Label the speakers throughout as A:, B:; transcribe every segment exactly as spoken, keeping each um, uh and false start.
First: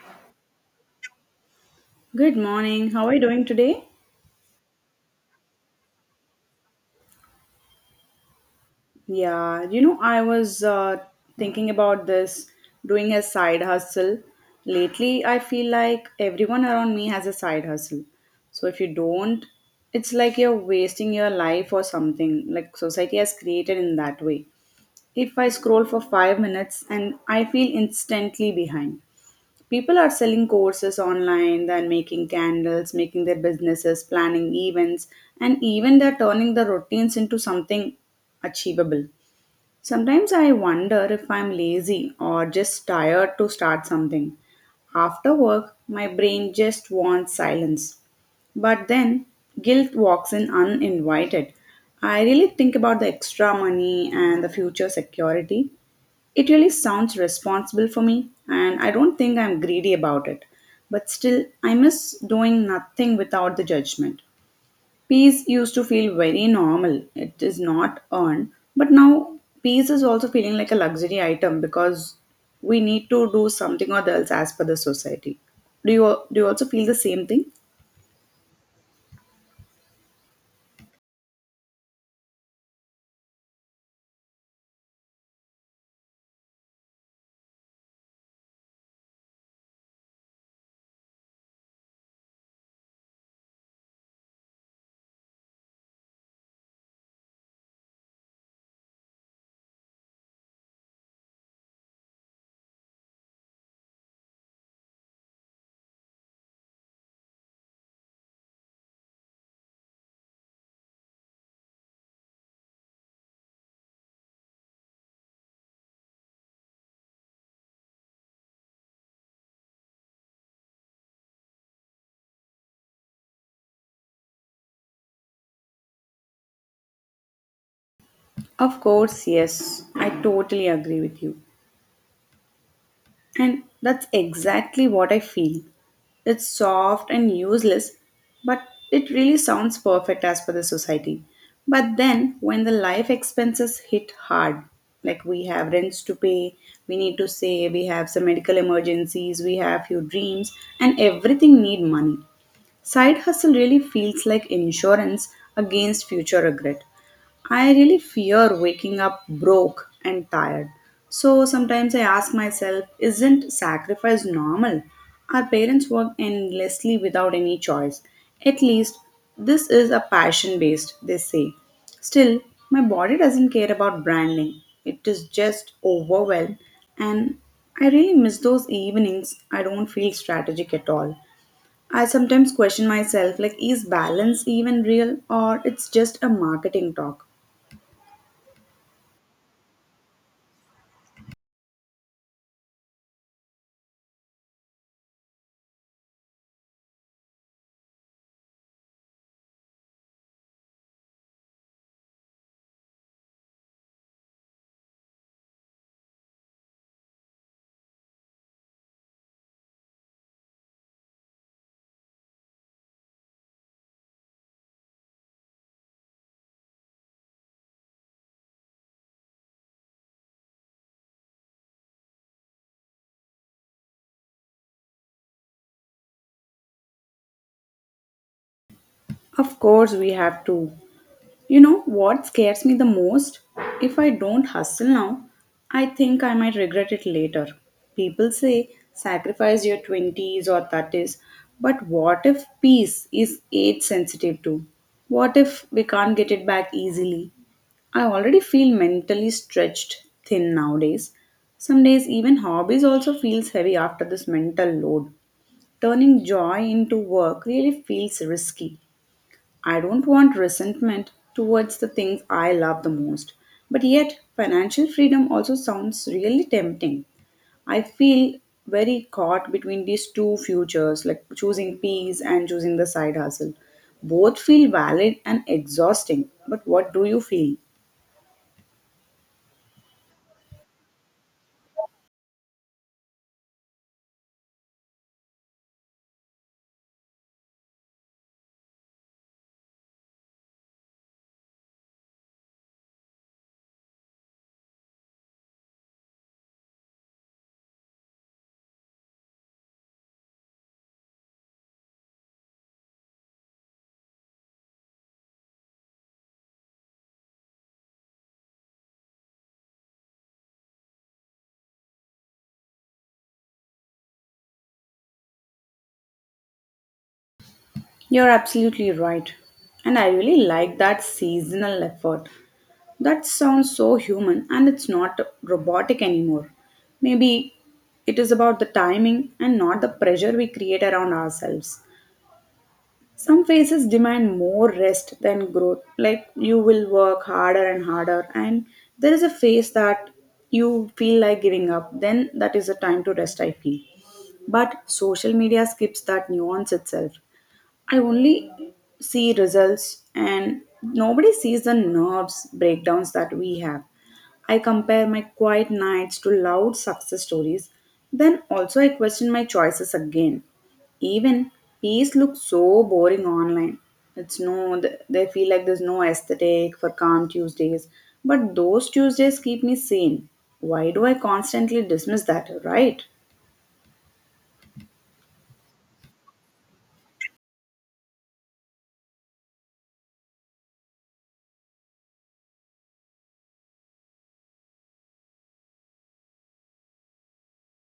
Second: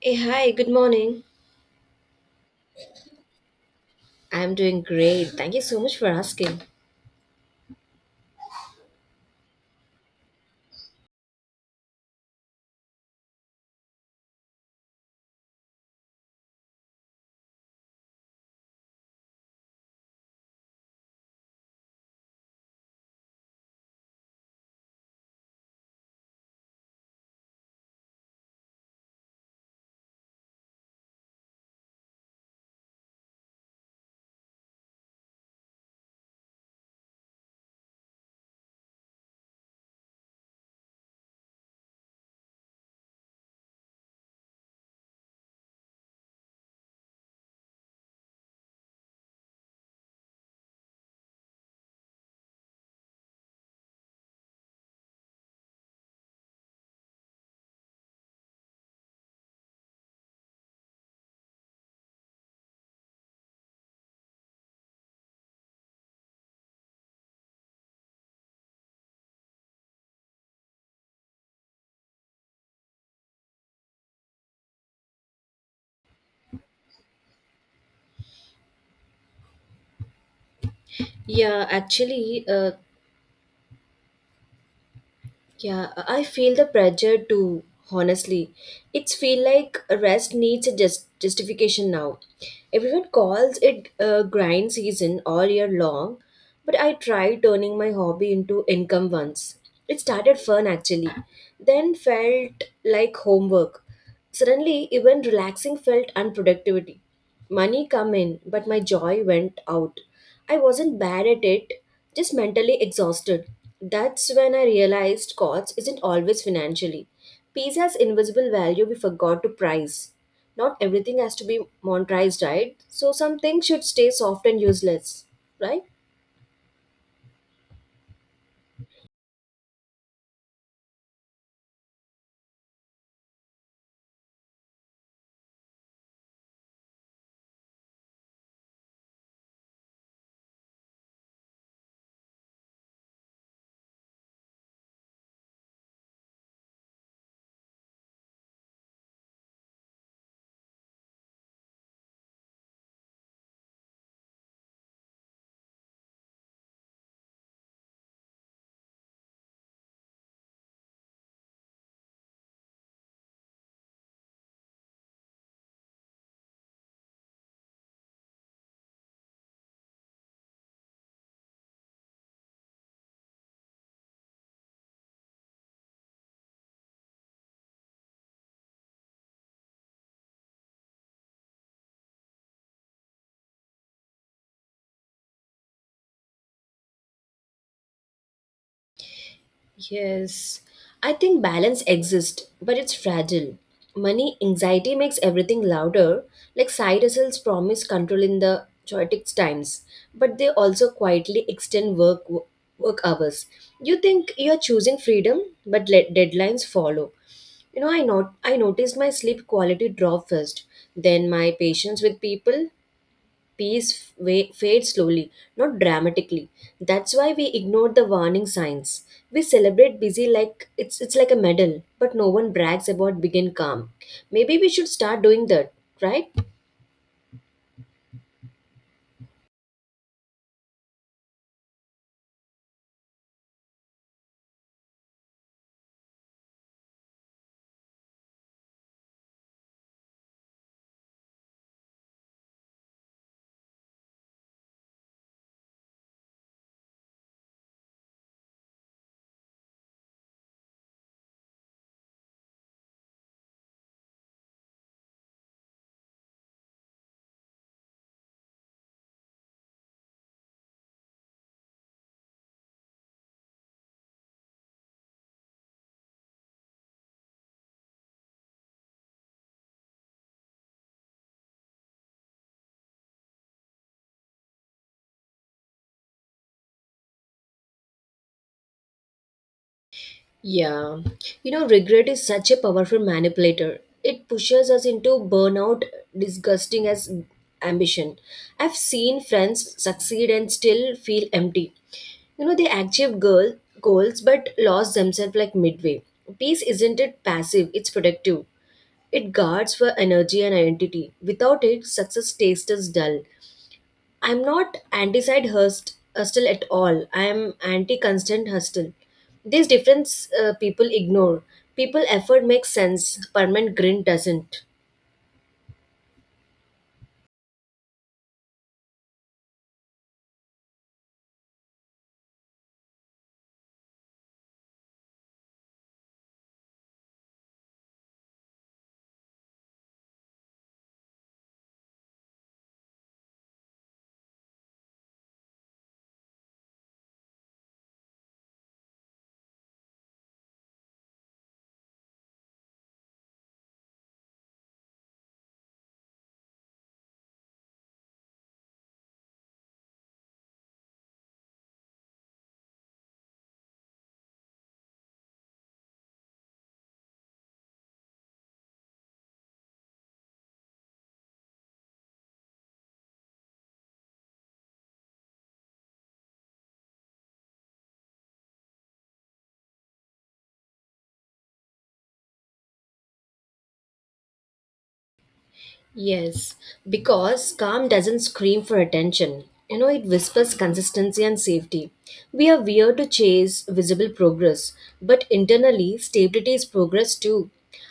A: Hey, hi, good morning.
B: Good morning. How are you doing today?
A: I'm doing great. Thank you so much for asking.
B: Yeah, you know, I was uh, thinking about this doing a side hustle. Lately, I feel like everyone around me has a side hustle. So if you don't, it's like you're wasting your life or something. Like society has created in that way. If I scroll for five minutes and I feel instantly behind. People are selling courses online, then making candles, making their businesses, planning events, and even they're turning the routines into something achievable. Sometimes I wonder if I'm lazy or just tired to start something. After work, my brain just wants silence. But then guilt walks in uninvited. I really think about the extra money and the future security. It really sounds responsible for me, and I don't think I'm greedy about it. But still, I miss doing nothing without the judgment. Peace used to feel very normal. It is not earned. But now peace is also feeling like a luxury item, because we need to do something or else as per the society. Do you do you also feel the same thing?
A: Yeah, actually, uh, yeah, I feel the pressure too, honestly. It's feel like rest needs a just justification now. Everyone calls it a grind season all year long, but I tried turning my hobby into income once. It started fun actually, then felt like homework. Suddenly, even relaxing felt unproductivity. Money come in, but my joy went out. I wasn't bad at it, just mentally exhausted. That's when I realized cost isn't always financially. Peace has invisible value we forgot to price. Not everything has to be monetized, right? So some things should stay soft and useless, right?
B: Of course, yes. I totally agree with you. And that's exactly what I feel. It's soft and useless, but it really sounds perfect as per the society. But then, when the life expenses hit hard, like we have rents to pay, we need to save, we have some medical emergencies, we have few dreams, and everything need money. Side hustle really feels like insurance against future regret. I really fear waking up broke and tired. So sometimes I ask myself, isn't sacrifice normal? Our parents work endlessly without any choice. At least this is a passion based, they say. Still, my body doesn't care about branding. It is just overwhelmed, and I really miss those evenings. I don't feel strategic at all. I sometimes question myself like, is balance even real, or it's just a marketing talk?
A: Yes, I think balance exists, but it's fragile. Money anxiety makes everything louder, like side hustles promise control in the chaotic times, but they also quietly extend work work hours. You think you're choosing freedom, but let deadlines follow. You know, I not I noticed my sleep quality drop first, then my patience with people. Peace wa- fades slowly, not dramatically. That's why we ignore the warning signs. We celebrate busy like it's it's like a medal, but no one brags about begin calm. Maybe we should start doing that, right?
B: Of course, we have to. You know what scares me the most? If I don't hustle now, I think I might regret it later. People say sacrifice your twenties or thirties, but what if peace is age sensitive too? What if we can't get it back easily? I already feel mentally stretched thin nowadays. Some days, even hobbies also feels heavy after this mental load. Turning joy into work really feels risky. I don't want resentment towards the things I love the most. But yet, financial freedom also sounds really tempting. I feel very caught between these two futures, like choosing peace and choosing the side hustle. Both feel valid and exhausting. But what do you feel?
A: Yeah. You know, regret is such a powerful manipulator. It pushes us into burnout, disgusting as ambition. I've seen friends succeed and still feel empty. You know, they achieve goal, goals but lost themselves like midway. Peace isn't it passive, it's productive. It guards for energy and identity. Without it, success tastes dull. I'm not anti-side hust- hustle at all. I am anti-constant hustle. These difference uh, people ignore. People effort makes sense, permanent grin doesn't.
B: You're absolutely right. And I really like that seasonal effort. That sounds so human, and it's not robotic anymore. Maybe it is about the timing and not the pressure we create around ourselves. Some phases demand more rest than growth, like you will work harder and harder, and there is a phase that you feel like giving up, then that is the time to rest, I feel. But social media skips that nuance itself. I only see results and nobody sees the nerves breakdowns that we have. I compare my quiet nights to loud success stories, then also I question my choices again. Even peace looks so boring online. It's no, th- they feel like there's no aesthetic for calm Tuesdays, but those Tuesdays keep me sane. Why do I constantly dismiss that, right?
A: Yes, because calm doesn't scream for attention. You know, it whispers consistency and safety. We are weird to chase visible progress, but internally, stability is progress too.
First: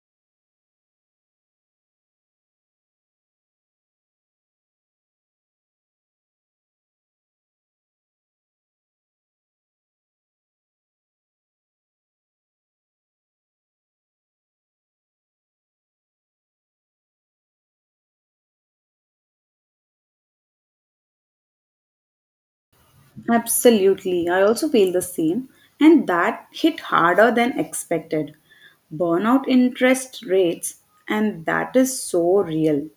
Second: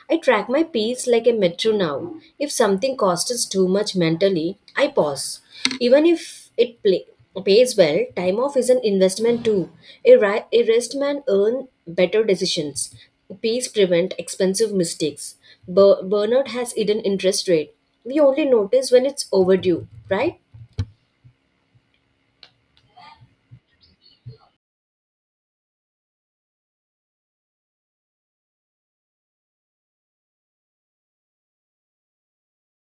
A: I track my peace like a metro now. If something costs us too much mentally, I pause. Even if it play, pays well, time off is an investment too. A, ri- a rest man earn better decisions. Peace prevent expensive mistakes. Bur- burnout has hidden interest rate we only notice when it's overdue, right?
B: Absolutely. I also feel the same. And that hit harder than expected. Burnout interest rates, and that is so real.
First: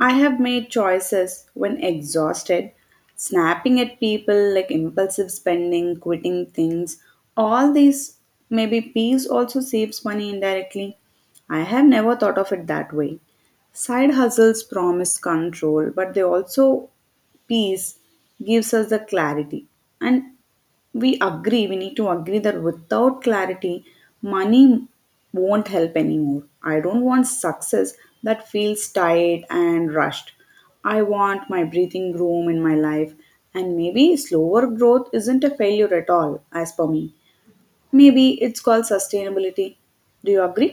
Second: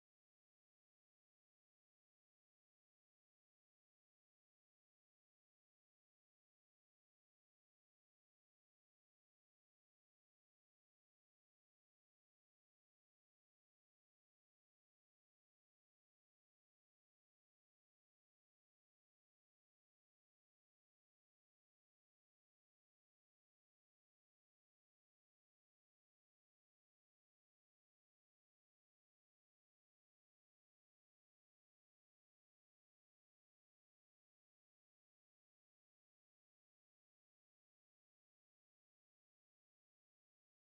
B: I have made choices when exhausted, snapping at people, like impulsive spending, quitting things. All these, maybe peace also saves money indirectly. I have never thought of it that way. Side hustles promise control, but they also, peace gives us the clarity. And we agree we need to agree that without clarity, money won't help anymore. I don't want success that feels tight and rushed. I want my breathing room in my life, and maybe slower growth isn't a failure at all, as per me. Maybe it's called sustainability. Do you agree?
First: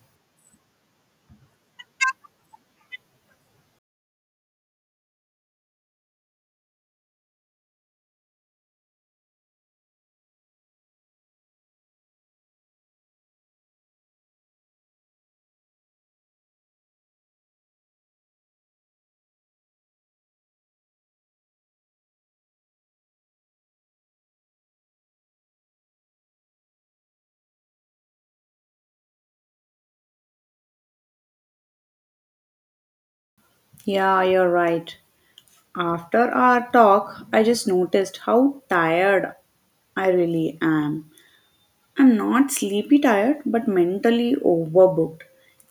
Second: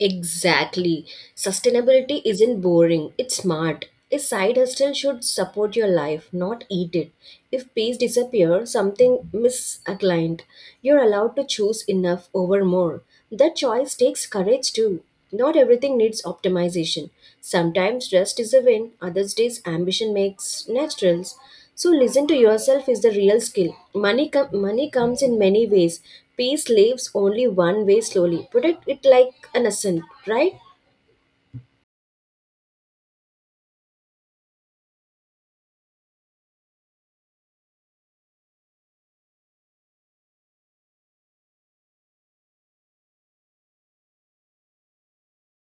A: Exactly. Sustainability isn't boring, it's smart. A side hustle should support your life, not eat it. If peace disappears, something misaligned. You're allowed to choose enough over more. That choice takes courage too. Not everything needs optimization. Sometimes rest is a win, other days ambition makes naturals. So listen to yourself is the real skill. Money com- money comes in many ways. Peace leaves only one way slowly. Protect it it like an ascent, right?
B: Yeah, you're right. After our talk, I just noticed how tired I really am. I'm not sleepy tired, but mentally overbooked.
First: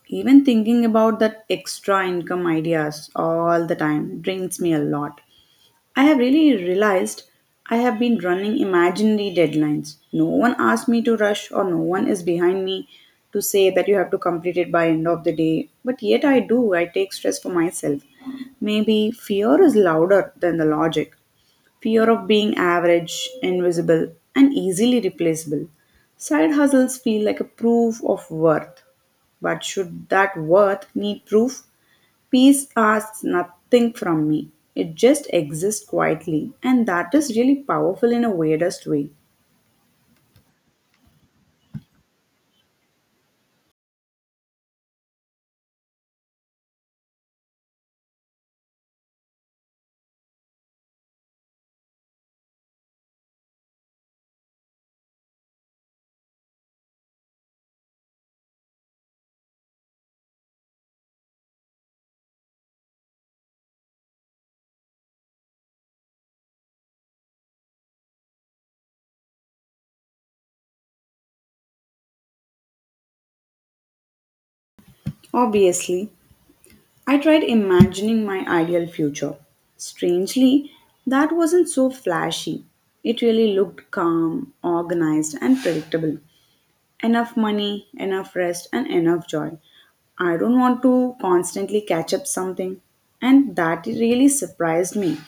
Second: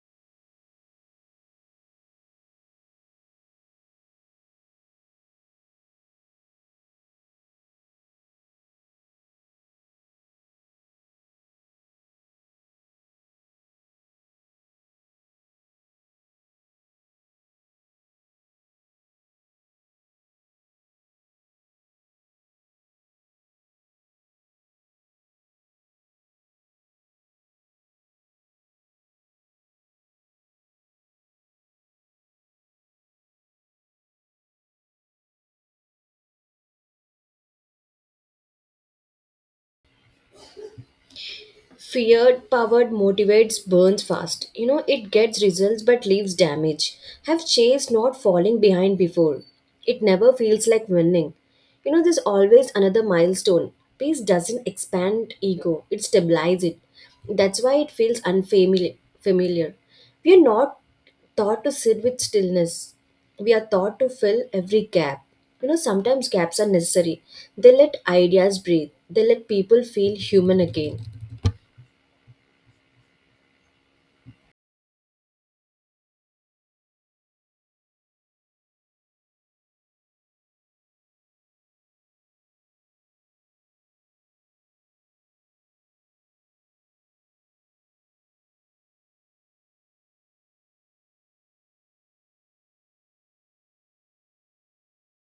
B: Even thinking about that extra income ideas all the time drains me a lot. I have really realized I have been running imaginary deadlines. No one asked me to rush, or no one is behind me to say that you have to complete it by end of the day. But yet I do. I take stress for myself. Maybe fear is louder than the logic. Fear of being average, invisible, and easily replaceable. Side hustles feel like a proof of worth. But should that worth need proof? Peace asks nothing from me. It just exists quietly, and that is really powerful in a weirdest way.
A: Fear powered motivates burns fast. You know, it gets results but leaves damage. Have chased not falling behind before. It never feels like winning. You know, there's always another milestone. Peace doesn't expand ego, it stabilizes it. That's why it feels unfamiliar. Familiar. We are not taught to sit with stillness. We are taught to fill every gap. You know, sometimes gaps are necessary. They let ideas breathe, they let people feel human again.
B: Obviously, I tried imagining my ideal future. Strangely, that wasn't so flashy. It really looked calm, organized, and predictable. Enough money, enough rest, and enough joy. I don't want to constantly catch up something. And that really surprised me.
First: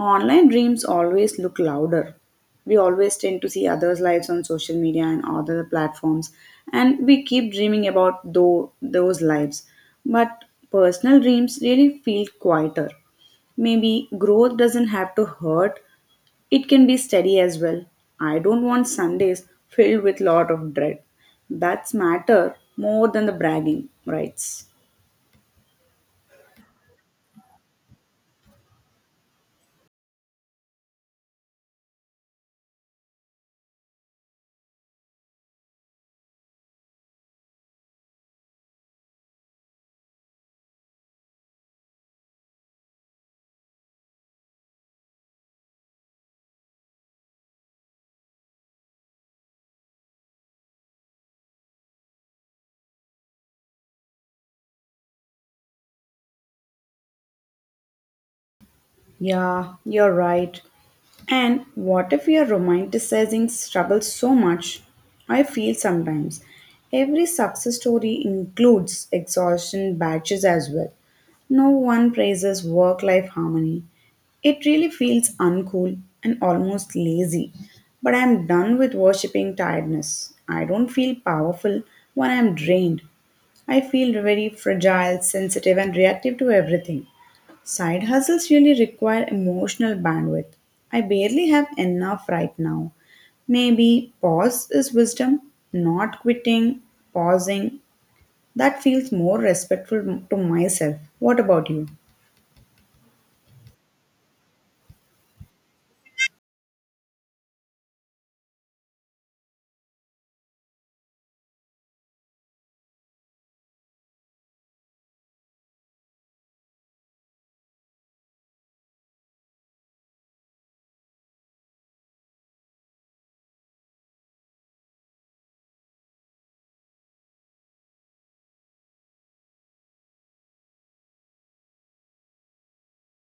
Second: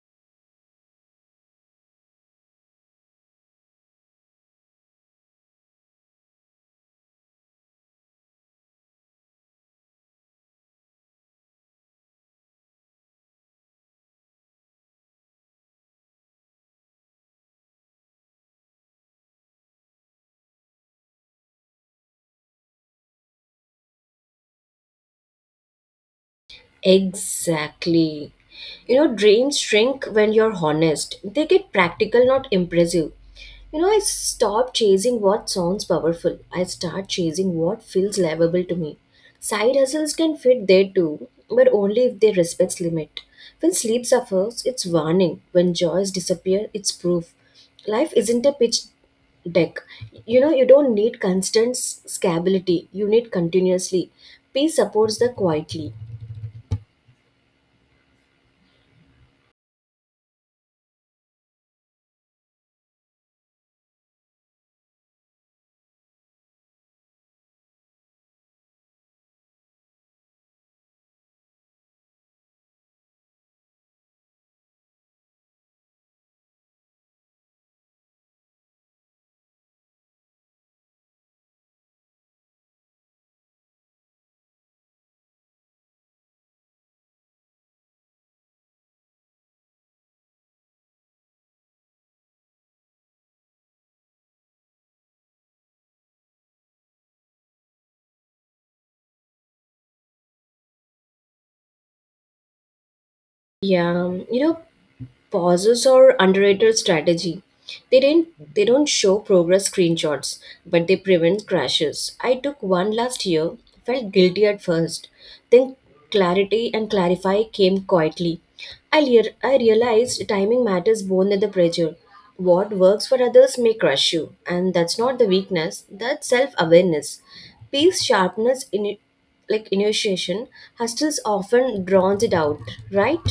B: Online dreams always look louder. We always tend to see others' lives on social media and other platforms, and we keep dreaming about tho- those lives. But personal dreams really feel quieter. Maybe growth doesn't have to hurt, it can be steady as well. I don't want Sundays filled with lot of dread. That's matter more than the bragging rights.
A: Exactly. You know, dreams shrink when you're honest. They get practical, not impressive. You know, I stop chasing what sounds powerful. I start chasing what feels livable to me. Side hustles can fit there too, but only if they respect limit. When sleep suffers, it's warning. When joys disappear, it's proof. Life isn't a pitch deck. You know, you don't need constant s- scalability. You need continuously. Peace supports the quietly.
B: Yeah, you're right. And what if we are romanticizing struggle so much? I feel sometimes every success story includes exhaustion batches as well. No one praises work life harmony. It really feels uncool and almost lazy. But I'm done with worshipping tiredness. I don't feel powerful when I'm drained. I feel very fragile, sensitive, and reactive to everything. Side hustles really require emotional bandwidth. I barely have enough right now. Maybe pause is wisdom, not quitting, pausing. That feels more respectful to myself. What about you?
A: Yeah, um, you know, pauses are underrated strategy. They didn't they don't show progress screenshots, but they prevent crashes. I took one last year, felt guilty at first. Then clarity and clarify came quietly. I lear- I realized timing matters more than the pressure. What works for others may crush you, and that's not the weakness, that's self-awareness. Peace, sharpness in like initiation, hustles often drowns it out, right?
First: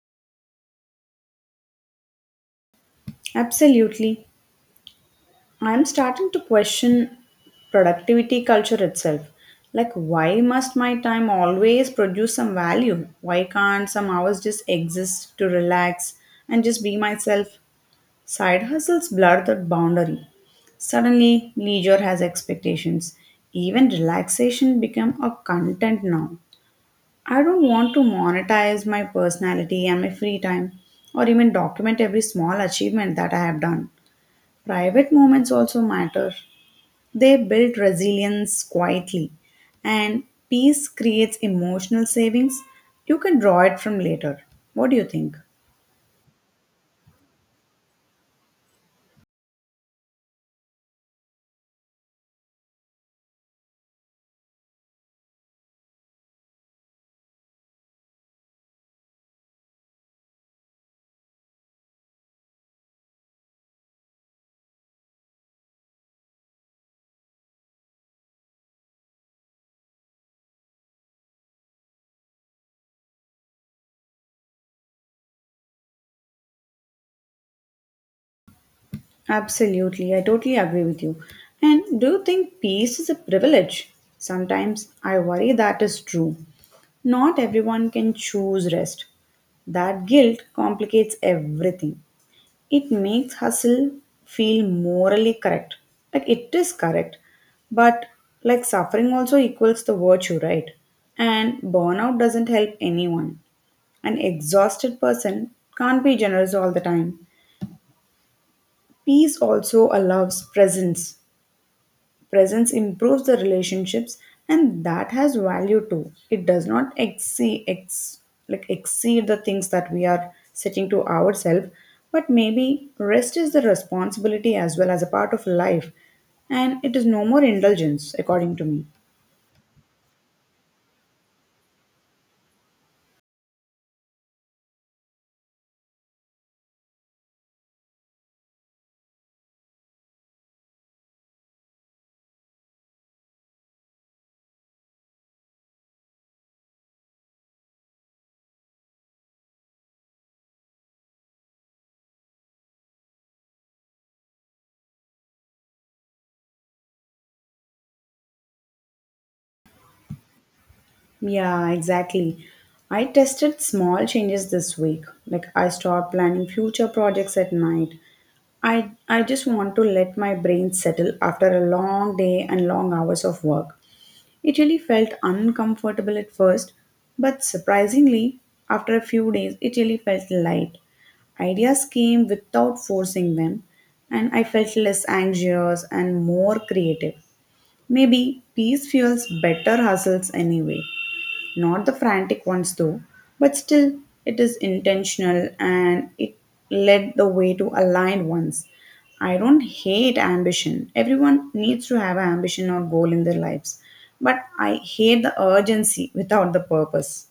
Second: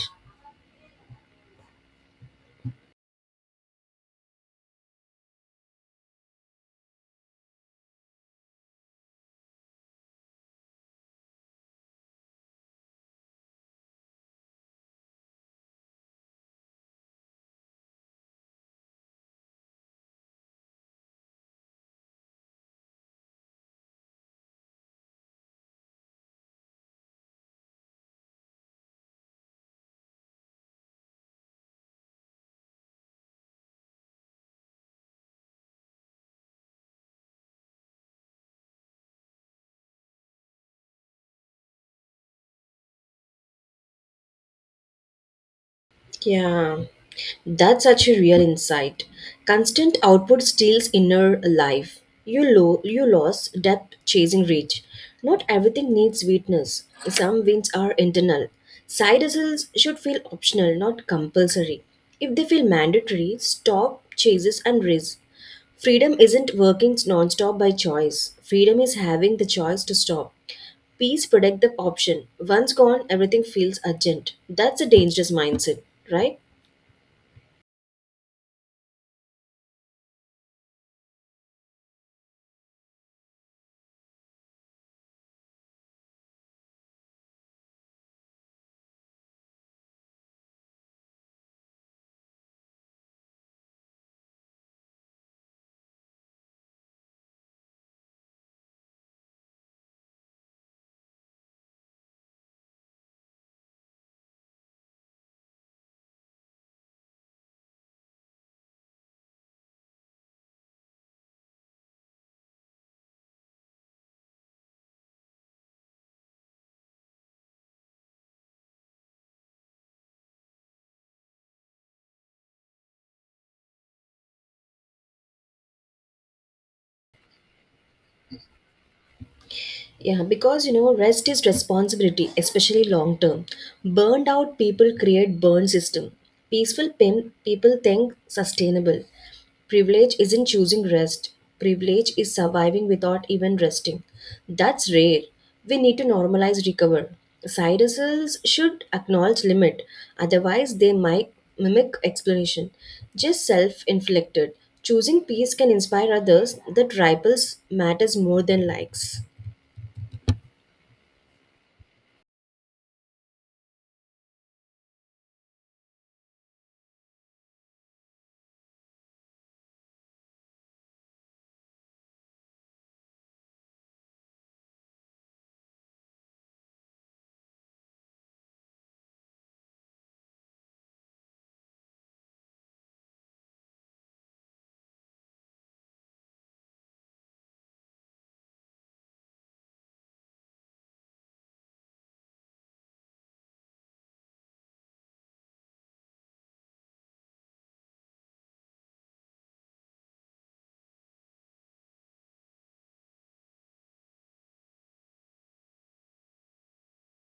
B: Absolutely. I'm starting to question productivity culture itself. Like, why must my time always produce some value? Why can't some hours just exist to relax and just be myself? Side hustles blur the boundary. Suddenly, leisure has expectations. Even relaxation become a content now. I don't want to monetize my personality and my free time, or even document every small achievement that I have done. Private moments also matter. They build resilience quietly, and peace creates emotional savings. You can draw it from later. What do you think?
A: Yeah, that's such a real insight. Constant output steals inner life. You lo- you lose depth chasing reach. Not everything needs sweetness. Some wins are internal. Side hustles should feel optional, not compulsory. If they feel mandatory, stop chases and risk. Freedom isn't working non-stop by choice. Freedom is having the choice to stop. Peace protect the option. Once gone, everything feels urgent. That's a dangerous mindset, right?
B: Absolutely, I totally agree with you. And do you think peace is a privilege? Sometimes I worry that is true. Not everyone can choose rest. That guilt complicates everything. It makes hustle feel morally correct. Like it is correct, but like suffering also equals the virtue, right? And burnout doesn't help anyone. An exhausted person can't be generous all the time. Peace also allows presence. Presence improves the relationships, and that has value too. It does not exceed, ex, like exceed the things that we are setting to ourselves, but maybe rest is the responsibility as well as a part of life, and it is no more indulgence, according to me.
A: Yeah, because you know, rest is responsibility, especially long term. Burned out people create burn system. Peaceful pim- people think sustainable. Privilege isn't choosing rest. Privilege is surviving without even resting. That's rare. We need to normalize recover. Side hustles should acknowledge limit, otherwise they might mimic explanation. Just self-inflicted. Choosing peace can inspire others that rivals matters more than likes.
B: Yeah, exactly. I tested small changes this week. Like I stopped planning future projects at night. I I just want to let my brain settle after a long day and long hours of work. It really felt uncomfortable at first, but surprisingly, after a few days, it really felt light. Ideas came without forcing them, and I felt less anxious and more creative. Maybe peace fuels better hustles anyway. Not the frantic ones though, but still it is intentional and it led the way to aligned ones. I don't hate ambition. Everyone needs to have an ambition or goal in their lives. But I hate the urgency without the purpose.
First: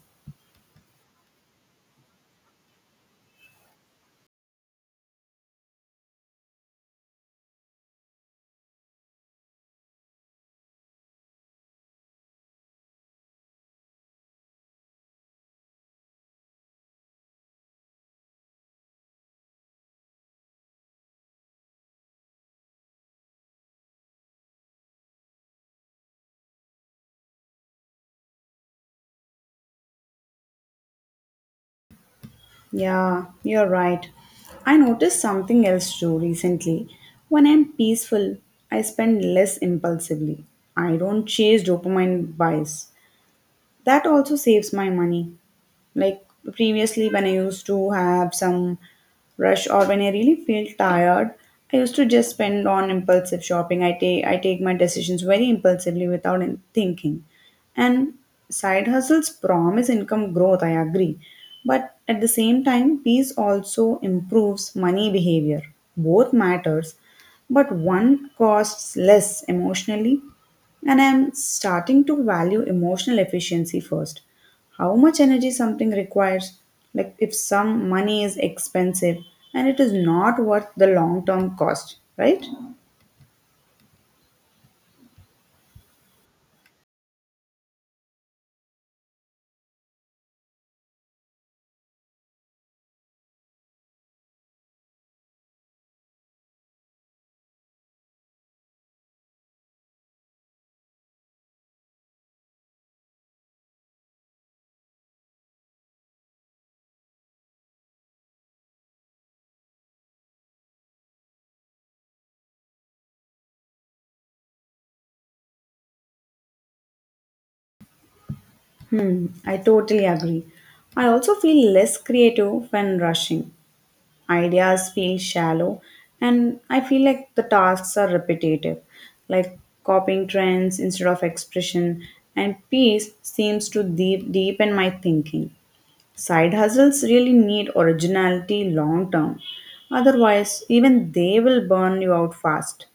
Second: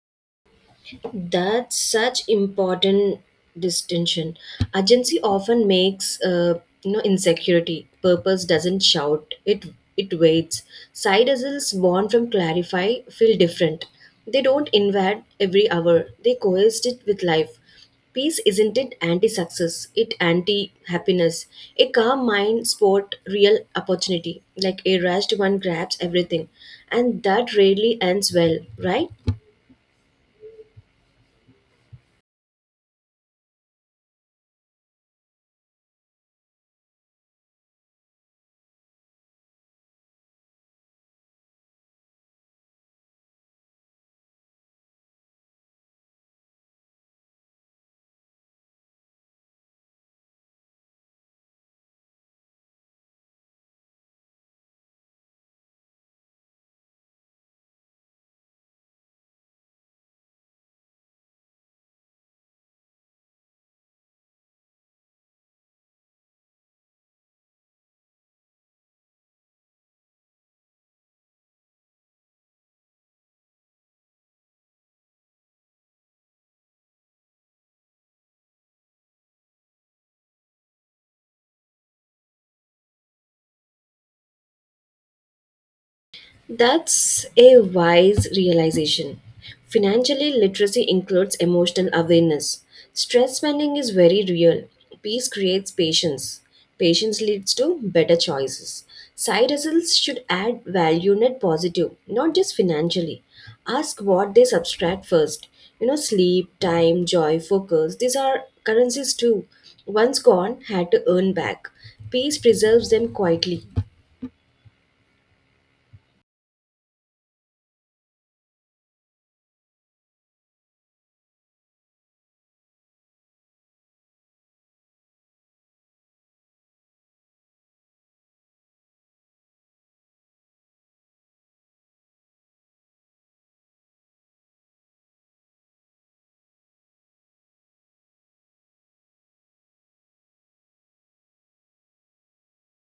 A: That's such important distinction. Agency often makes uh, you know insecurity. Purpose doesn't shout. It it waits. Side hustles born from clarify feel different. They don't invade every hour. They coexist it with life. Peace isn't it anti-success. It anti-happiness. A calm mind sport real opportunity. Like a rushed one grabs everything, and that rarely ends well, right?
B: Yeah, you're right. I noticed something else too recently. When I'm peaceful, I spend less impulsively. I don't chase dopamine buys. That also saves my money. Like previously, when I used to have some rush or when I really feel tired, I used to just spend on impulsive shopping. I take I take my decisions very impulsively without in- thinking. And side hustles promise income growth, I agree. But at the same time, peace also improves money behavior. Both matters, but one costs less emotionally. And I'm starting to value emotional efficiency first. How much energy something requires, like if some money is expensive and it is not worth the long term cost, right?
A: That's a wise realization. Financially, literacy includes emotional awareness. Stress spending is very real. Peace creates patience. Patience leads to better choices. Side hustles should add value net positive, not just financially. Ask what they subtract first. You know, sleep, time, joy, focus, these are currencies too. Once gone, had to earn back. Peace preserves them quietly.
B: Hmm, I totally agree. I also feel less creative when rushing. Ideas feel shallow, and I feel like the tasks are repetitive, like copying trends instead of expression. And peace seems to deep, deepen my thinking. Side hustles really need originality long term, otherwise even they will burn you out fast.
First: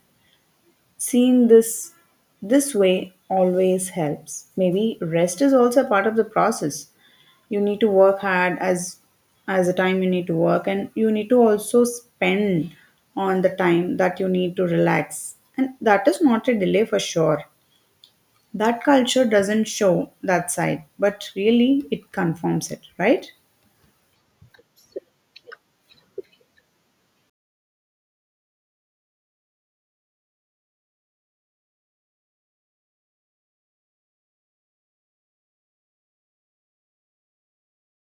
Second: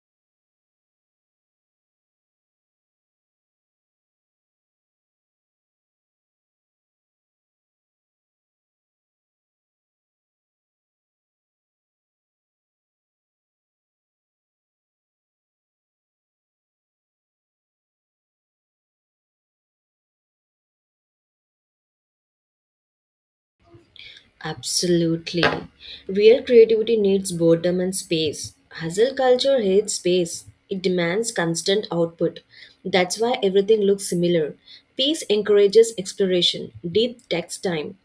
B: Seen this, this way always helps. Maybe rest is also a part of the process. You need to work hard as as the time you need to work, and you need to also spend on the time that you need to relax, and that is not a delay for sure. That culture doesn't show that side, but really it confirms it, right?
A: Absolutely. Real creativity needs boredom and space. Hustle culture hates space, it demands constant output. That's why everything looks similar. Peace encourages exploration, deep takes time.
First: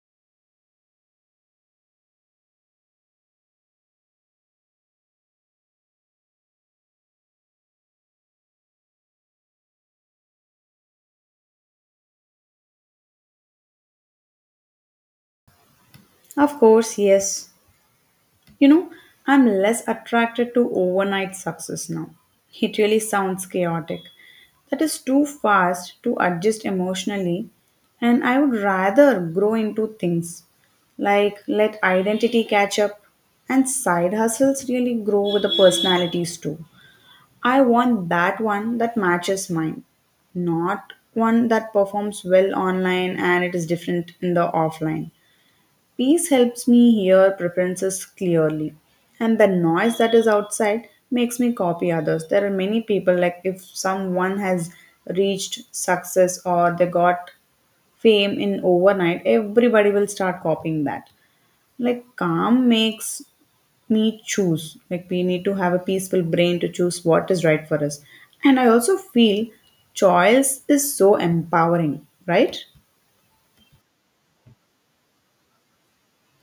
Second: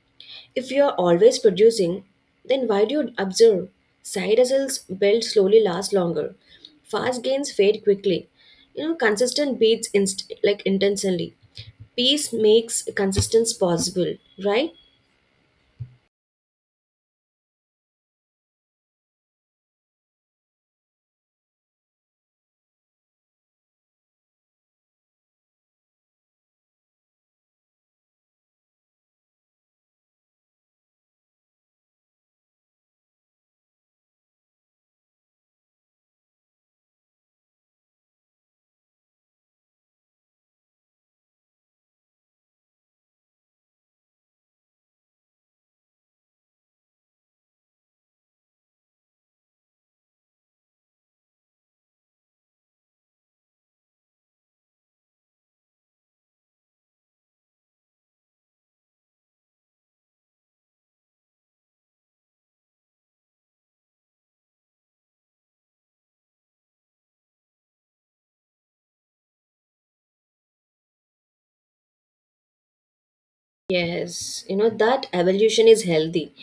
A: If you are always producing, then why do you observe? Side hustles built slowly last longer. Fast gains fade quickly. You know, consistent beats inst- like intensely. Peace makes consistence possible, right?
B: Of course, yes. You know, I'm less attracted to overnight success now. It really sounds chaotic. That is too fast to adjust emotionally, and I would rather grow into things, like let identity catch up, and side hustles really grow with the personalities too. I want that one that matches mine, not one that performs well online and it is different in the offline. Peace helps me hear preferences clearly, and the noise that is outside makes me copy others. There are many people, like if someone has reached success or they got fame in overnight, everybody will start copying that. Like, calm makes me choose. Like, we need to have a peaceful brain to choose what is right for us. And I also feel choice is so empowering, right?
A: Yes, you know that evolution is healthy.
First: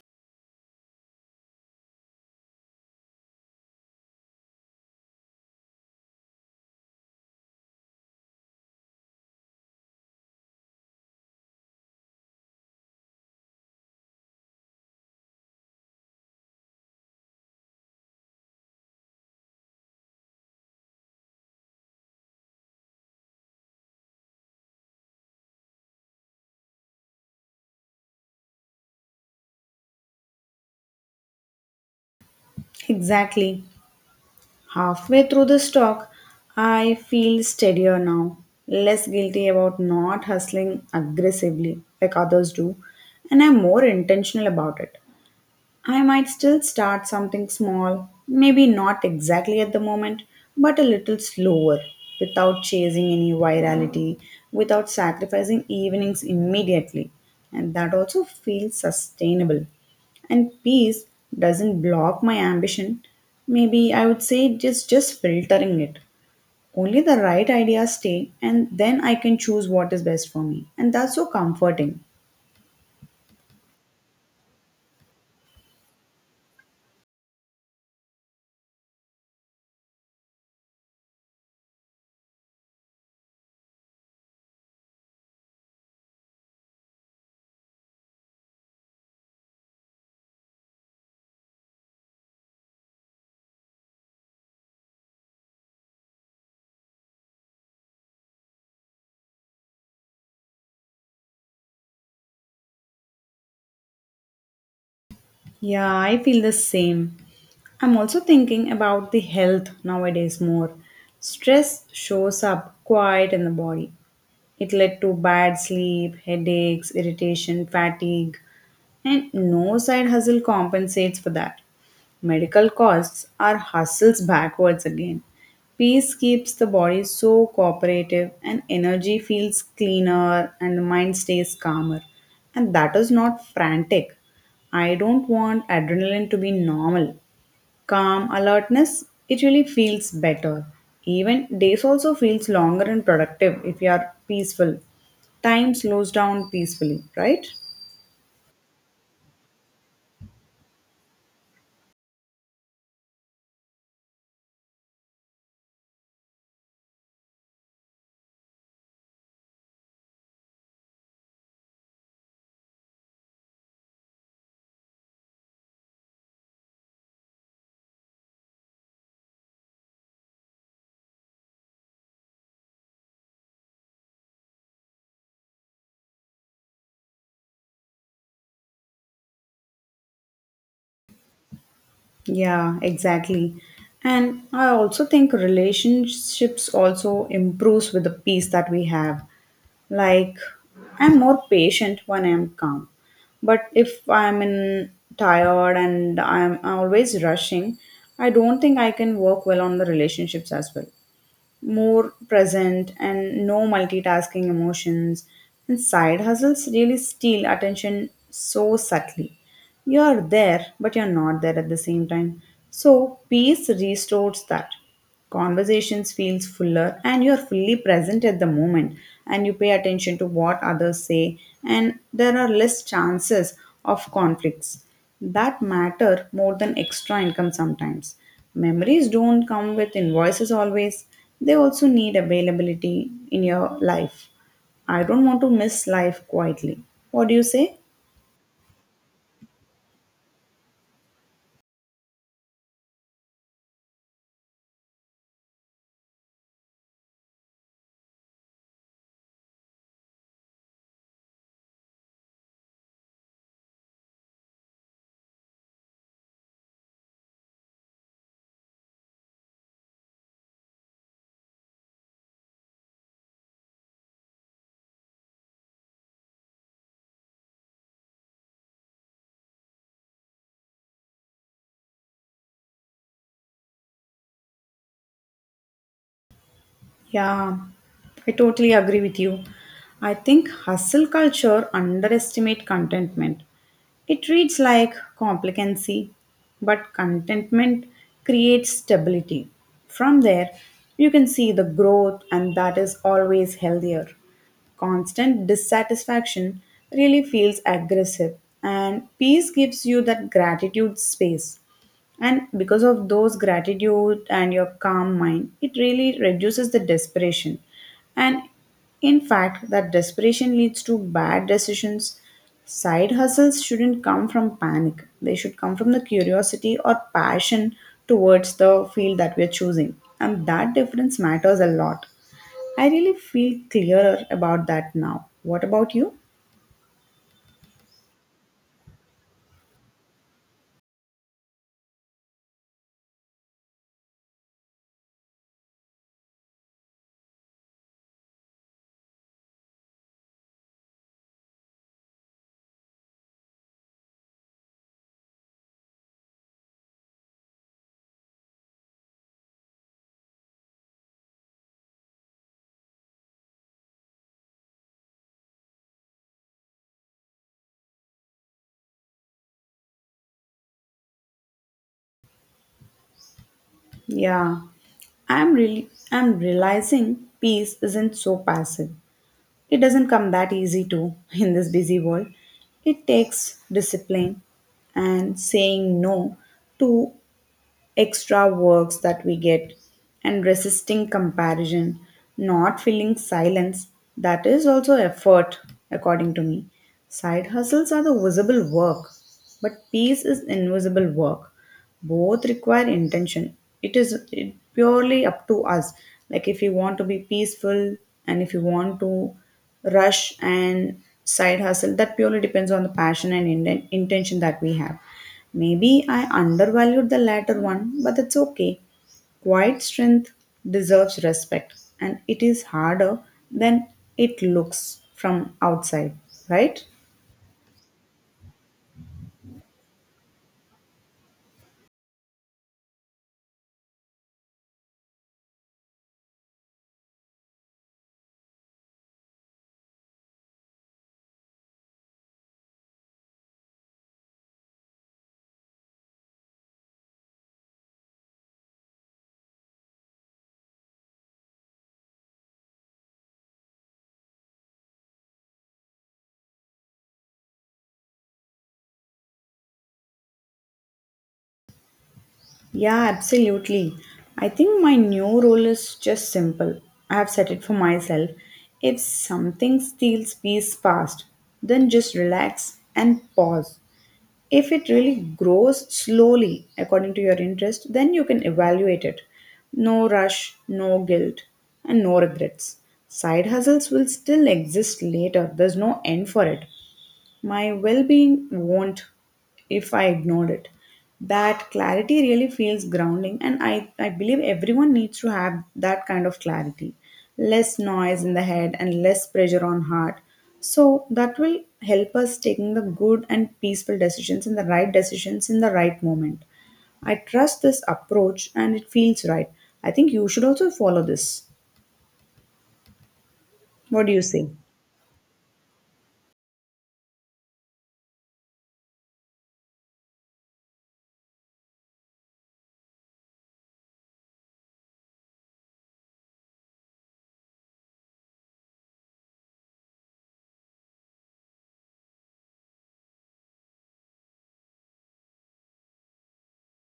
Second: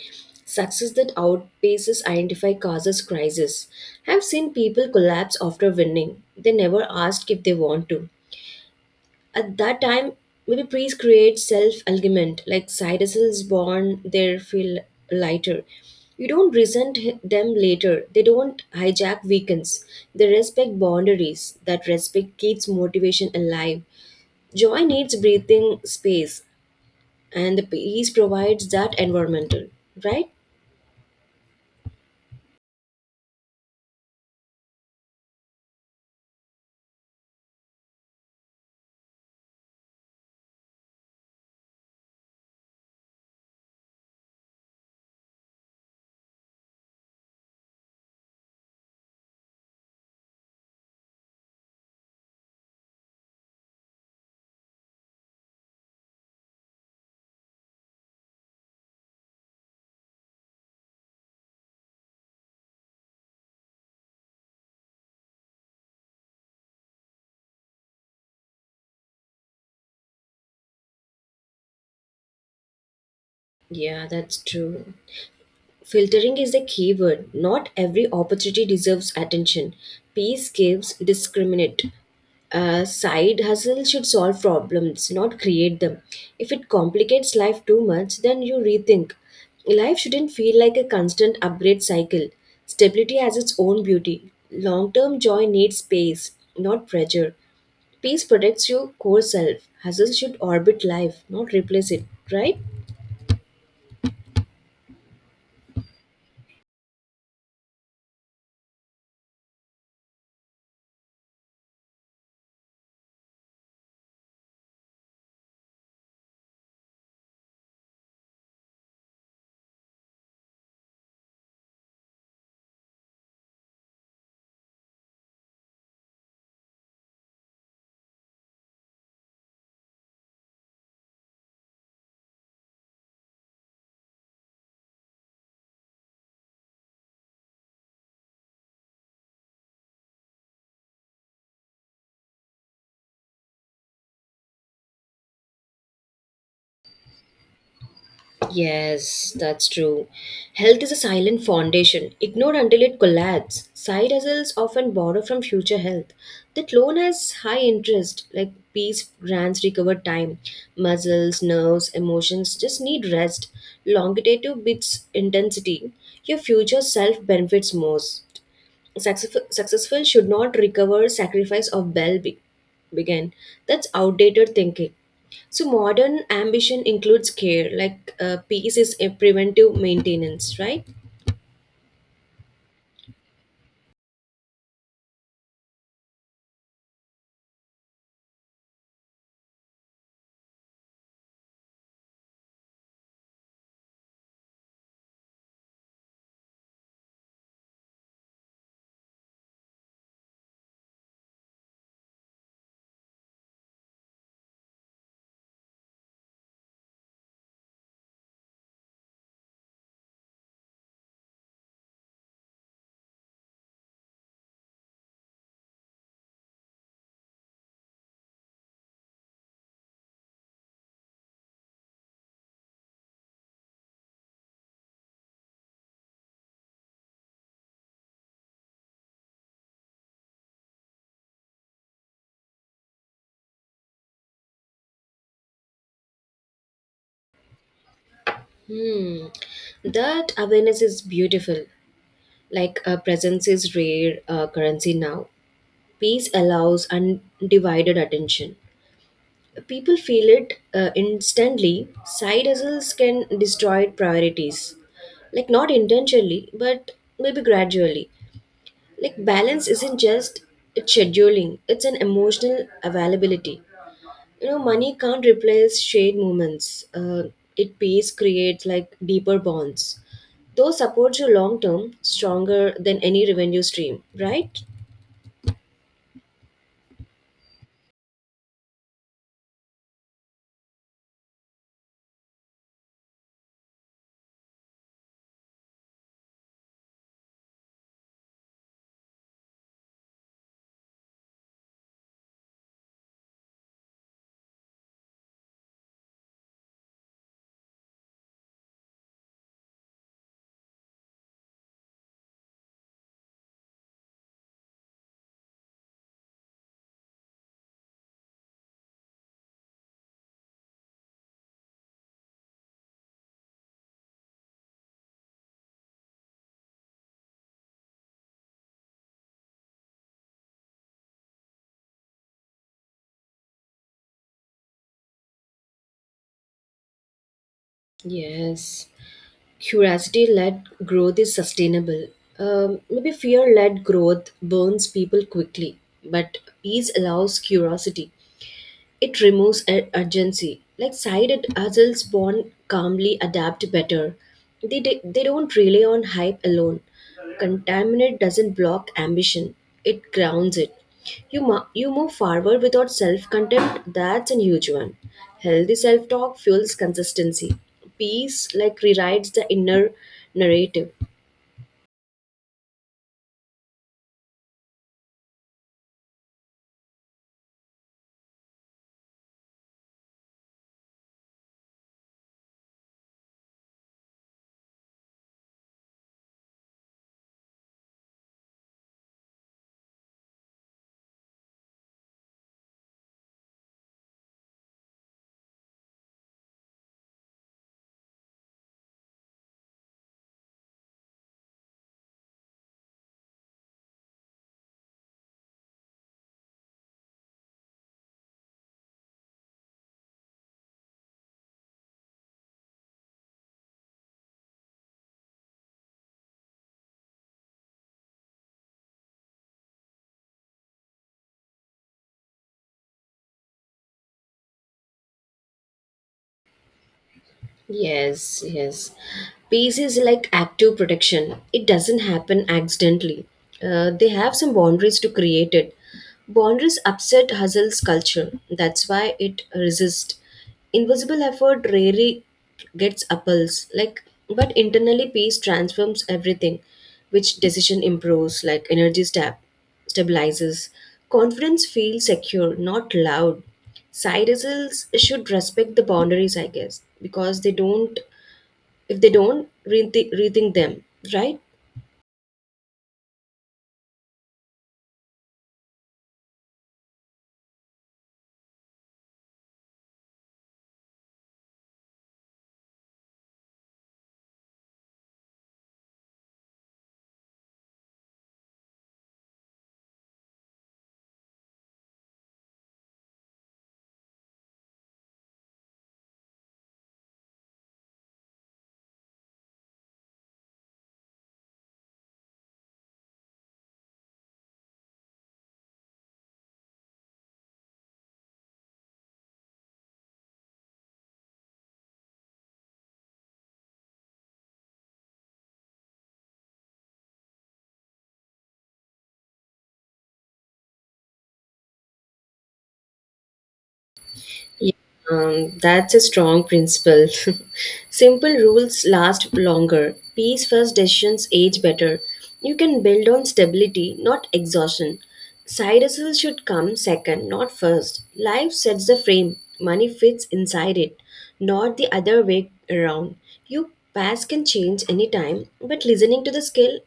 A: Success that outpaces identify causes crisis. I've seen people collapse after winning. They never asked if they want to. At that time, maybe priests create self-argument, like Cyrus's born, they feel lighter. You don't resent h- them later. They don't hijack weekends. They respect boundaries. That respect keeps motivation alive. Joy needs breathing space and the piece provides that environmental, right?
B: Exactly. Halfway through the talk, I feel steadier now, less guilty about not hustling aggressively like others do, and I'm more intentional about it. I might still start something small, maybe not exactly at the moment, but a little slower, without chasing any virality, without sacrificing evenings immediately. And that also feels sustainable. And peace doesn't block my ambition. Maybe I would say just just filtering it. Only the right ideas stay, and then I can choose what is best for me. And that's so comforting.
A: Yeah, that's true. Filtering is the key word. Not every opportunity deserves attention. Peace gives discriminate. A side hustle should solve problems, not create them. If it complicates life too much, then you rethink. Life shouldn't feel like a constant upgrade cycle. Stability has its own beauty. Long term joy needs space, not pressure. Peace protects your core self. Hustle should orbit life, not replace it, right?
B: Yeah, I feel the same. I'm also thinking about the health nowadays more. Stress shows up quite in the body. It led to bad sleep, headaches, irritation, fatigue, and no side hustle compensates for that. Medical costs are hustles backwards again. Peace keeps the body so cooperative, and energy feels cleaner, and the mind stays calmer. And that is not frantic. I don't want adrenaline to be normal. Calm alertness, it really feels better. Even days also feels longer and productive if you are peaceful. Time slows down peacefully, right?
A: Yes, that's true. Health is a silent foundation, ignored until it collapses. Side hustles often borrow from future health. That loan has high interest, like peace grants recover time. Muscles, nerves, emotions just need rest. Longitative beats intensity. Your future self benefits most. Successful, successful should not recover sacrifice of well be- began. That's outdated thinking. So modern ambition includes care, like uh, peace is a preventive maintenance, right?
B: Yeah, exactly. And I also think relationships also improves with the peace that we have. Like I'm more patient when I'm calm. But if I'm in tired and I'm always rushing, I don't think I can work well on the relationships as well. More present and no multitasking emotions. And side hustles really steal attention so subtly. You're there, but you're not there at the same time. So peace restores that. Conversations feels fuller, and you're fully present at the moment, and you pay attention to what others say, and there are less chances of conflicts that matter more than extra income sometimes. Memories don't come with invoices always, they also need availability in your life. I don't want to miss life quietly. What do you say?
A: Hmm. That awareness is beautiful. Like uh, presence is rare uh, currency now. Peace allows undivided attention. People feel it uh, instantly. Side hustles can destroy priorities. Like, not intentionally, but maybe gradually. Like, balance isn't just it's scheduling, it's an emotional availability. You know, money can't replace shared moments. Uh, it pays, creates like deeper bonds. Those support you long term, stronger than any revenue stream, right?
B: Yeah, I totally agree with you. I think hustle culture underestimate contentment. It reads like complacency, but contentment creates stability. From there, you can see the growth, and that is always healthier. Constant dissatisfaction really feels aggressive, and peace gives you that gratitude space. And because of those gratitude and your calm mind, it really reduces the desperation. And in fact, that desperation leads to bad decisions. Side hustles shouldn't come from panic, they should come from the curiosity or passion towards the field that we're choosing. And that difference matters a lot. I really feel clearer about that now. What about you?
A: Yes. Curiosity led growth is sustainable. Um, maybe fear led growth burns people quickly, but peace allows curiosity. It removes ur- urgency. Like sided adults born calmly adapt better. They, they, they don't rely on hype alone. Contaminate doesn't block ambition, it grounds it. You, mu- you move forward without self contempt, that's a huge one. Healthy self talk fuels consistency. Peace, like, rewrites the inner narrative.
B: Yeah, I'm really I'm realizing peace isn't so passive. It doesn't come that easy to in this busy world. It takes discipline, and saying no to extra works that we get, and resisting comparison, not feeling silence, that is also effort. According to me, side hustles are the visible work, but peace is invisible work. Both require intention. It is it purely up to us. Like, if you want to be peaceful, and if you want to rush and side hustle, that purely depends on the passion and inten- intention that we have. Maybe I undervalued the latter one, but that's okay. Quiet strength deserves respect, and it is harder than it looks from outside, right?
A: Yes, yes. Peace is like active protection. It doesn't happen accidentally. Uh, they have some boundaries to create it. Boundaries upset hustle's culture. That's why it resists. Invisible effort rarely gets apples. Like, but internally, peace transforms everything, which decision improves, like energy stab stabilizes. Confidence feels secure, not loud. Side hustles should respect the boundaries, I guess, because they don't, if they don't, rethink, rethink them, right?
B: Yeah, absolutely. I think my new rule is just simple. I have set it for myself. If something steals peace fast, then just relax and pause. If it really grows slowly according to your interest, then you can evaluate it. No rush, no guilt, and no regrets. Side hustles will still exist later, there's no end for it. My well being won't if I ignored it. That clarity really feels grounding, and I, I believe everyone needs to have that kind of clarity. Less noise in the head and less pressure on heart. So that will help us taking the good and peaceful decisions and the right decisions in the right moment. I trust this approach, and it feels right. I think you should also follow this. What do you say?
A: Yeah, um, that's a strong principle. Simple rules last longer. Peace first decisions age better. You can build on stability, not exhaustion. Side hustle should come second, not first. Life sets the frame, money fits inside it, not the other way around. Your past can change anytime, but listening to the skill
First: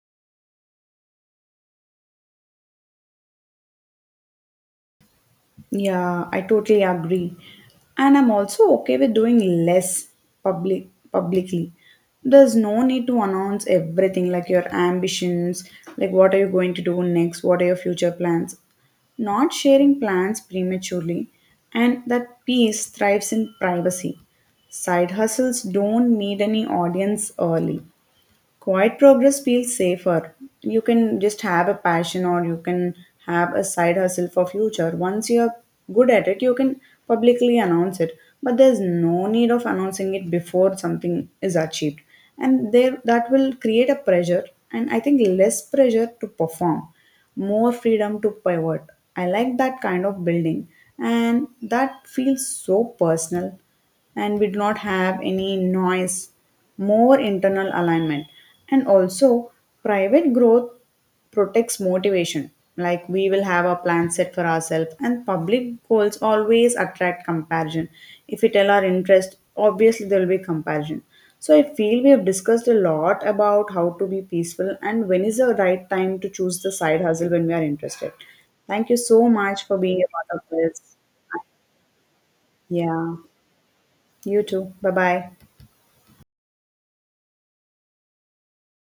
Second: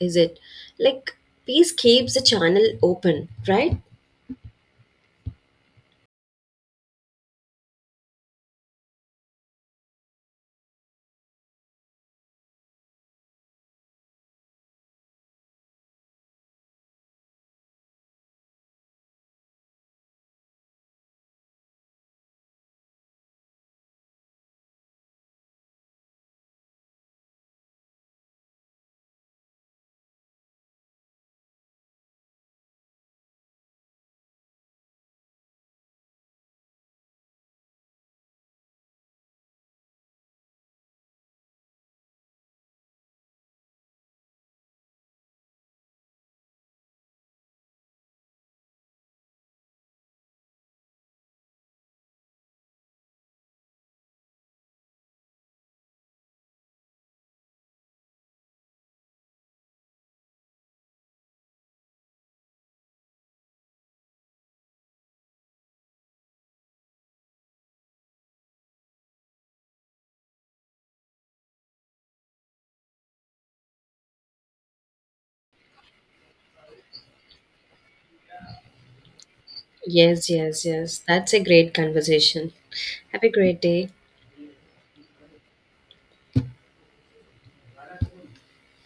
A: is it like peace keeps the channel open, right?
B: Yeah, I totally agree. And I'm also okay with doing less public publicly. There's no need to announce everything like your ambitions, like what are you going to do next, what are your future plans. Not sharing plans prematurely, and that peace thrives in privacy. Side hustles don't need any audience early. Quiet progress feels safer. You can just have a passion, or you can have a side hustle for future. Once you're good at it, you can publicly announce it. But there's no need of announcing it before something is achieved. And there that will create a pressure, and I think less pressure to perform, more freedom to pivot. I like that kind of building, and that feels so personal, and we do not have any noise, more internal alignment. And also, private growth protects motivation. Like, we will have a plan set for ourselves, and public goals always attract comparison. If we tell our interest, obviously there will be comparison. So I feel we have discussed a lot about how to be peaceful and when is the right time to choose the side hustle when we are interested. Thank you so much for being a
A: Yes,
B: part of
A: yes,
B: this.
A: yes. That's a great conversation.
B: Yeah,
A: Have a great day.
B: you too. Bye bye.